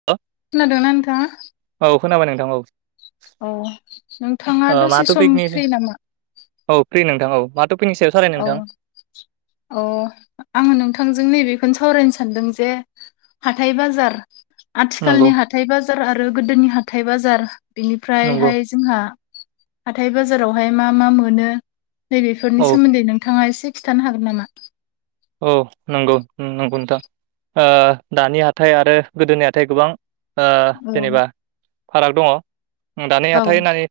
[inaudible] खोनादोंना नोंथाङा औ खोनाबाय नोंथां औ अ नोंथाङा ओ मा दसे सम टपिकनि फ्रि नामा औ फ्रि नोंथां औ मा टपिकनि सायाव सालाय नोंथां अ आङो नोंथांजों नैबेखौनो सावरायनो सानदों जे हाथाय बाजार नंगौ आथिखालनि हाथाय बाजार आरो गोदोनि हाथाय बाजार नंगौ बिनिफ्रायहाय जोंहा हाथाय बाजारावहाय मा मा मोन नैबे औ सोमोन्दै नोंथाङा एसे खिथानो हागोन नामा औ नंगौ नंगौ नोंथां दानि हाथाइ आरो गोदोनि हाथाय गोबां ओ औ जेनेबा फाराग दङ दानि औ हाथाय होनानै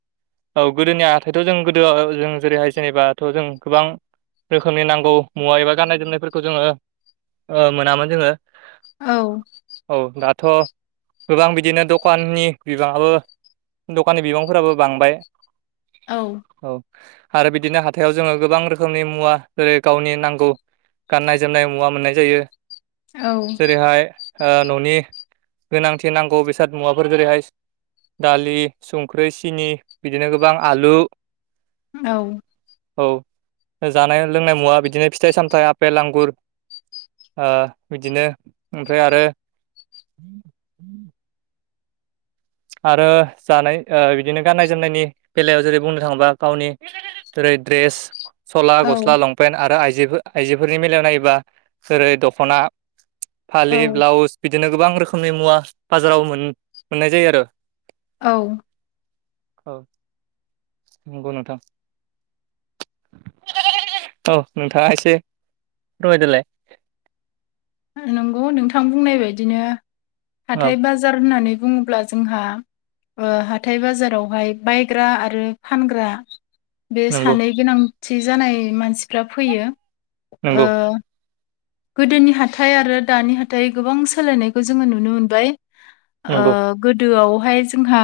औ गोदोनि हाथायथ' जों गोदो जों जेरैहाय जेनेबाथ' जों गोबां रोखोमनि नांगौ मुवा एबा गाननाय जोमनायफोरखौ जोङो मोनामोन जोङो औ औ दाथ' गोबां बिदिनो दखाननि बिबाङाबो दखाननि बिबांफोराबो बांबाय औ औ आरो बिदिनो हााइाव जोङो गोबां रोखोमनि मुवा जेरै गावनि नांगौ गाननाय जोमनाय मुवा मोननाय जायो औ जेरैहाय न'नि गोनांथि नांगौ बेसाद मुवाफोर जेरैहाय दालि संख्रि सिनि बिदिनो गोबां आलु औ औ जानाय लोंनाय मुवा बिदिनो फिथाइ सामथाइ पेल आांगुर बिदिनो ओमफ्राय आरो [inaudible] आरो जानाय बिदिनो गाननाय जोमनायनि बेलायाव जेरै बुंनो थाङोबा गावनि ड्रेस सला औ गस्ला लंपेन्ट आरो आइजो आइजोफोरनि बेलायाव नायोबा जेरै दख'ना फालि औ ब्लाउस बिदिनो गोबां रोखोमनि मुवा बाजाराव मोननाय जायो आरो औ औ। नोंथां औ नोंथाङा एसे नंगौ नोंथां बुंनाय बायदिनो औ हाथाय बाजार होननानै बुङोब्ला जोंहा। हाथथाय बाजारावहाय बायग्रा आरो फानग्रा। बे नंगौ सानै गोनांथि जानाय मानसिफ्रा फैयो नंगौ ओ गोदोनि हाथाइ आरो दानि हाथाइ गोबां सोलायनायखौ जोङो नुनो मोनबाय ओ नंगौ गोदोआवहाय जोंहा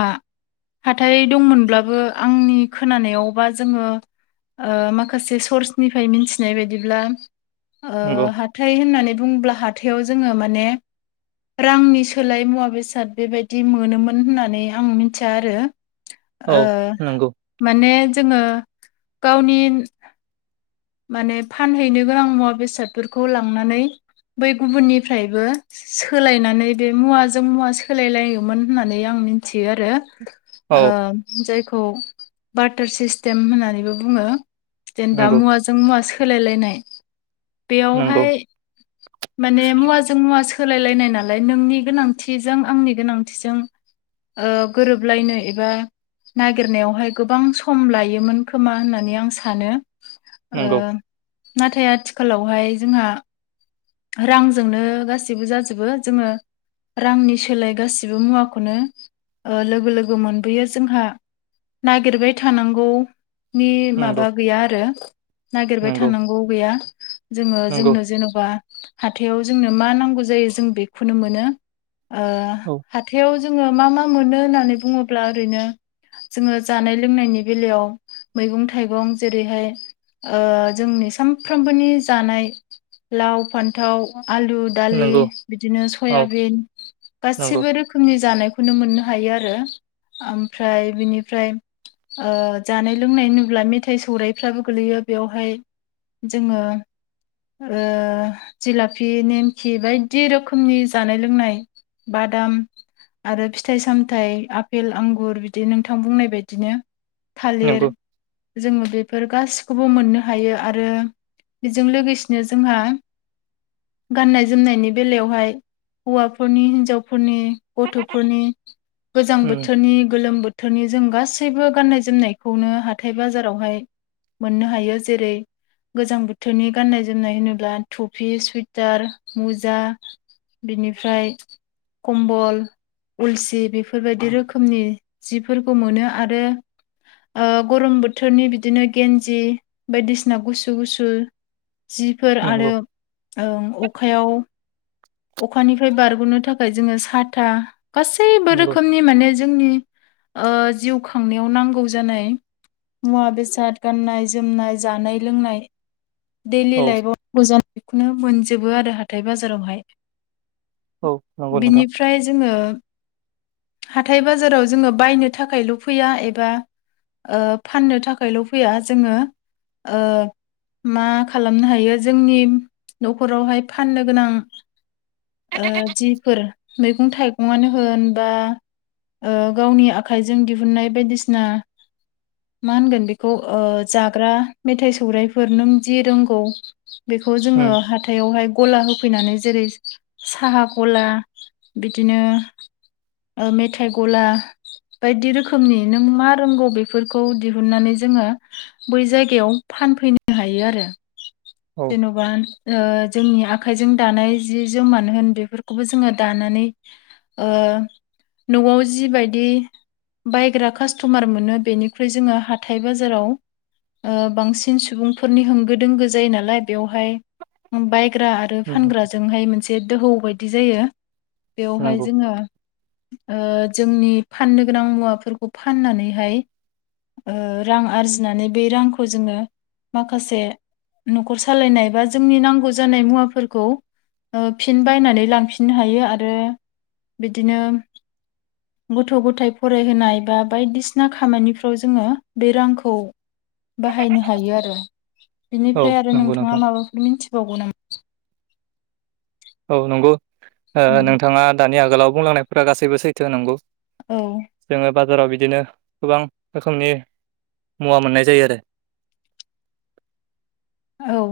हाथाय दंमोनब्लाबो आंनि खोनानायावबा जोङो। माखासे सर्सनिफ्राय मिथिनाय बायदिब्ला ह नंगौ हााथथाय होननानै बुङोब्ला हाथायाव जोङो माने। रांनि सोलाय मुवा बेसाद बेबायदि मोनोमोन होननानै आं मिथिया आरो। [inaudible] नंगौ माने जोङो गावनि माने फानहैनो गोनां मुवा बेसादफोरखौ लांनानै बै गुबुननिफ्रायबो। सोलायनानै बे मुवाजों मुवा सोलायलायोमोन होननानै आं मिथियो आरो। औ जायखौ बाटार सिस्टेम होननानैबो बुङो। जेनेबा नंगौ मुवाजों मुवा सोलायलायनाय बे नंगौ माने मुवाजों मुवा सोलायलायनाय नालाय नोंनि गोनांथिजों आंनि गोनांथिजों। गोरोबलायनो एबा नागिरनायावहाय गोबां सम लायोमोन खोमा होननानै आं सानो। नंगौ नाथाय आथिखालावहाय जोंहा। रांजोंनो गासैबो जाजोबो जोङो। रांनि सोलाय गासिबो मुवाखौनो लोगो लोगो मोनबोयो जोंहा नागिरबाय थानांगौनि नंगौ माबा गैया आरो। नागिरबाय नंगौ थानांगौ गैया जोङो नंगौ जोंनो जेन'बा। हाथायाव जोंनो मा नांगौ जायो जों बेखौनो मोनो औ हाथायाव जोङो मा मा मोनो होननानै बुङोब्ला ओरैनो जोङो जानाय लोंनायनि बेलायाव मैगं थाइगं जेरैहाय। जोंनि सानफ्रामबोनि जानाय लाव, फान्थाव, आलु दालि नंगौ बिदिनो औ सयाबिन नंगौ गासिबो रोखोम रोखोमनि जानायखौनो मोननो हायो आरो ओमफ्राय बिनिफ्राय। जानाय लोंनाय नुब्ला मेथाइ सौरायाइफ्राबो गोलैयो बेवहाय जोङो। जिलाफि नेमखि बायदि रोखोमनि जानाय लोंनाय। बादाम आरो फिथाइ सामथायाइ आफपेल आंगुर बिदि नोंथां बुंनाय बायदिनो थालिर नंगौ जोङो बेफोर गासिबो। खौबो मोननो हायो आरो बेजों लोगोसेनो जोंहा गाननाय जोमनायनि बेलायावहाय हौवाफोरनि हिन्जावफोरनि। गथ'फोरनि गोजां उम बोथोरनि गोलोम बोथोर बोथोरनि जों गासैबो गाननाय जोमनायखौनो हाथाय बाजारावहाय। मोननो हायो जेरै गोजां बोथोरनि गाननाय जोमनाय होनोब्ला टफि सुवइटार मुजा बिनिफ्राय कम्बल। उलसि बेफोरबायदि रोखोमनि जिफोरखौ मोनो आरो। गरम बोथोरनि बिदिनो गन्जि बायदिसिना गुसु गुसु जिफोर आरो नंगौ ओं अखायाव अखानिफ्राय बारग'नो थाखाय जोङो साथा गासैबो नंगौ रोखोमनि माने जोंनि जिउ खांनायाव नांगौ जानाय मुवा -बेसाद, गाननाय- जोमनाय, जानाय- लोंनाय, दैलि औ लाइबाव नांगौ जानायखौनो मोनजोबो आरो हाथाय बाजारावहाय औ नंगौ नोंथां बिनिफ्राय जोङो हाथाय बाजाराव जोङो बायनो थाखायल' फैया एबा ओ फाननो थाखायल' फैया जोङो ओ मा खालामनो हायो जोंनि न'खरावहाय फाननो गोनां ओ जिफोर मैगं थाइगं आनो होन बा गावनि आखाइजों दिहुनन्नाय बायदिसिना मा होनगोन बेखौ जाग्रा मेथाइ सौराइफोर नों जि रोंगौ बेखौ जोङो उम हाथायावहाय गला होफैनानै जेरै साहा गला बिदिनो मेथाइ गला बायदि रोखोमनि नों मा रोंगौ बेफोरखौ दिहुननानै जोङो बै जायगायाव फानफैनो हायो आरो। औ जेन'बा जोंनि आखाइजों दानाय जि -जोमानो होन बेफोरखौबो जोङो दानानै ओ न'आव जिबायदि बायग्रा कास्ट'मार मोनो बेनिख्रुइ जोङो हाथाय बाजाराव ओ बांसिन सुबुंफोरनि होंगो दोंगो जायो नालाय बेवहाय बायग्रा आरो आरो फानग्राजोंहाय मोनसे दोहौ बायदि जायो बेयावहाय नंगौ जोङो जोंनि फाननो गोनां मुवाफोरखौ फाननानैहाय रां आरजिनानै बे रांखौ जोङो माखासे न'खर सालायनाय बा जोंनि नांगौ जानाय मुवाफोरखौ फिन बायनानै लांफिननो हायो आरो बिदिनो गथ' गथाय फरायहोनाय बा बायदिसिना खामानिफ्राव जोङो बे रांखौ [inaudible] बाहायनो हायो आरो। औ बिनिफ्राय आरो नंगौ नोंथाङा नोंथां माबाफोर मिथिबावगौ नामा? औ नंगौ नोंथाङा दानि आगोलाव बुंलांनायफोरा गासैबो सैथो नंगौ। औ जोङो बाजाराव बिदिनो गोबां रोखोमनि मुवा मोननाय जायो आरो औ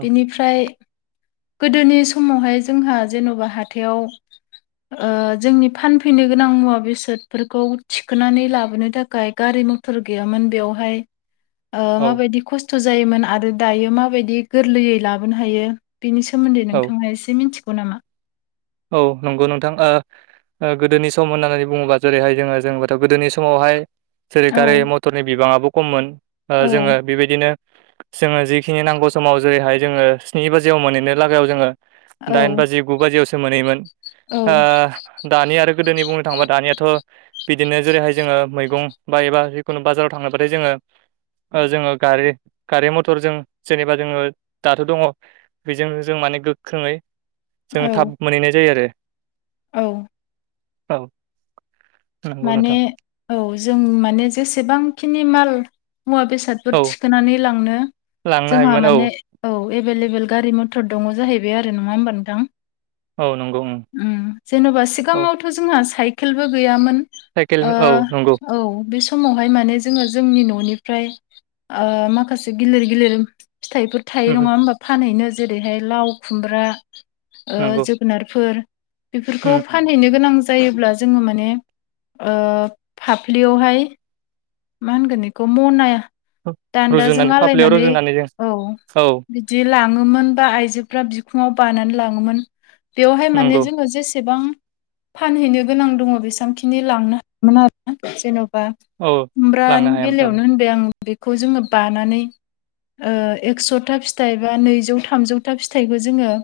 बेनिफ्राय गोदोनि समावहाय जोंहा जेन'बा हाथायाव जोंनि फानफैनो गोनां मुवा बेसादफोरखौ थिखोनानै लाबोनो थाखाय गारि म थर गैयामोन बेवहाय [inaudible] माबायदि खस्थ' जायोमोन आरो दायो माबायदि गोरलैयै लाबोनो हायो। बेनि सोमोन्दै औ नोंथाङा एसे मिन्थिगौ नामा? औ नंगौ नोंथां ओ गोदोनि सम होननानै बुङोबा जेरैहाय जोङो जोबाथ' गोदोनि समावहाय जेरै औ गारि मथरनि बिबाङाबो खममोन औ जोङो बेबायदिनो जोङो जिखिनि नांगौ समाव जेरैहाय जोङो स्नि बाजियाव मोनहैनो लागायाव जोङो औ दाइन बाजि गु बाजियावसो मोनहैयोमोन। औ ओ दानिया आरो गोदोनि बुंनो थांबा दानियाथ' बिदिनो जेरैहाय जोङो मैगं बा एबा जिखुनु बाजाराव थांबाथाय जोङो जोङो गारि गारि मथरजों जेनेबा जोङो दाथ' दङ बेजोंनो जों माने गोख्रोङै जोो औ थाब मोनहैनाय जायो आरो। औ। औ। नंगौ माने नोंथां औ जों माने जेसेबांखिनि माल मुवा बेसाद बेफोर औ थिखोनानै लांनो लांनो जोंहा हायोमोन औ माने औ एभेलेबेल गारि मथर दङ जाहैबाय आरो नङा होमबा नोंथां औ नंगौ ओं ओम जेन'बा सिगाङावथ' जोंहा साइकेलबो गैयामोन साइकेल ओ औ नंगौ औ बे समावहाय माने जोङो जोंनि न'निफ्राय ओ माखासे गिलिर गिलिर फिथाइफोर उम थायो उम नङा होमबा फानहैनो जेरैहाय लाव खुमब्रा ओ नंगौ जोगोनारफोर उम बेफोरखौ फानहैनो गोनां जायोब्ला जोङो माने ओ फाफ्लियावहाय मा होनगोन बेखौ मनाय दान्दाजों रुजुनानै फाफ्लियाव आलायनानै रुजुनानै जों औ औ बि जि लाङोमोन बा आइजोफ्रा बिखुङाव बानानै लाङोमोन बेवहाय माने नंगौ जोङो जेसेबां फानहैनो गोनां दङ बेसां खि नि लांनो [unintelligible] जेन'बा औ लांनो खुमब्रानि हायामोन बेलायावनो होनबाय आं बेखौ जोङो बानानै ओ एकस'था फिथाइ बा नैजौ थामजौथा फिथाइखौ जोङो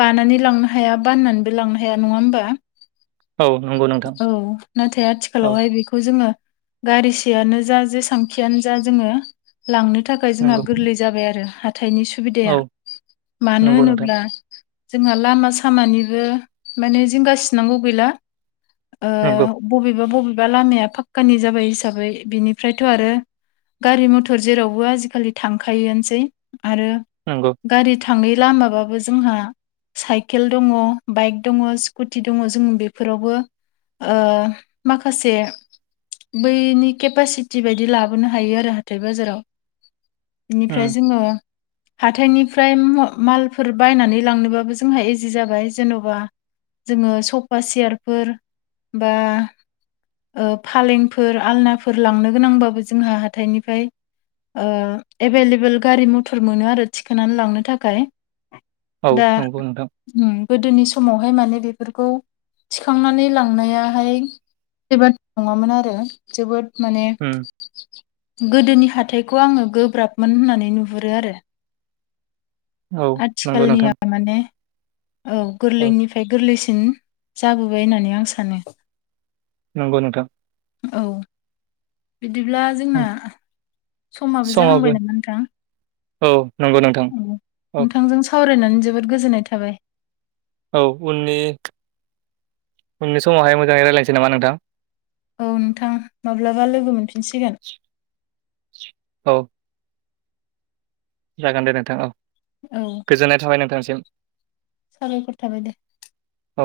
बानानै लांनो हाया बाननानैबो लांनो हाया नङा होमबा औ नंगौ नोंथां औ नाथाय औ आथिखालावहाय बेखौ जोङो गारिसेयानो जा जेसांखियानो जा जोङो लांनो थाखाय जोंहा नंगौ गोरलै जाबाय आरो हाथायनि सु सुबिदाया औ मानो नंगौ नोंथां होनोब्ला जोंहा लामा सामानिबो माने जिंगासिनांगौ गैला नंगौ बबेबा बबेबा लामाया फाक्कानि जाबाय हिसाबै बिनिफ्रायथ' आरो गारि मथर जेरावबो आजिखालि थांखायोयानोसै आरो नंगौ गारि थाङै लामाबाबो जोंहा साइकेल दङ बाइक दङ स्कुटि दङ जों बेफोरावबो ओ माखासे बैनि केपासिटि बायदि लाबोनो हायो आरो हाथाय बाजाराव बेनिफ्राय उम जोङो हाथायनिफ्राय मालफोर बायनानै लांनोबाबो जोंहा इजि जाबाय जेन'बा जोङो सफा सियारफोर बा ओफालेंफोर आलनाफोर लांनो गोनांबाबो जोंहा हाथाइनिफ्राय ओ एभेलेबोेल गारि मथर मोनो आरो थिखोनानै लांनो थाखाय औ दा नंगौ नोंथां ओम गोदोनि समावहाय माने बेफोरखौ थिखांनानै लांनायाहाय [unintelligible] नङामोन आरो जोबोद माने ओम गोदोनि हाथायखौ आङो गोब्राबमोन होननानै नुहुरो आरो औ नंगौ नोंथां आथिखालनिया माने औ औ गोरलैनिफ्राय गोरलैसिन जाबोबाय होननानै आं सानो नंगौ नोंथां औ बिदिब्ला जोंना औ समाबो जाहांबाय नामा नोंथां औ नंगौ नोंथां औ औ नोंथांजों सावरायनानै जोबोद गोजोननाय थाबाय औ उननि उननि समावहाय मोजाङै रायलायनोसै नामा नोंथां औ नोंथां माब्लाबा लोगो मोनफिनसिगोन औ जागोन दे नोंथां औ औ गोजोननाय थाबाय नोंथांसिम साबायखर थाबाय दे औ।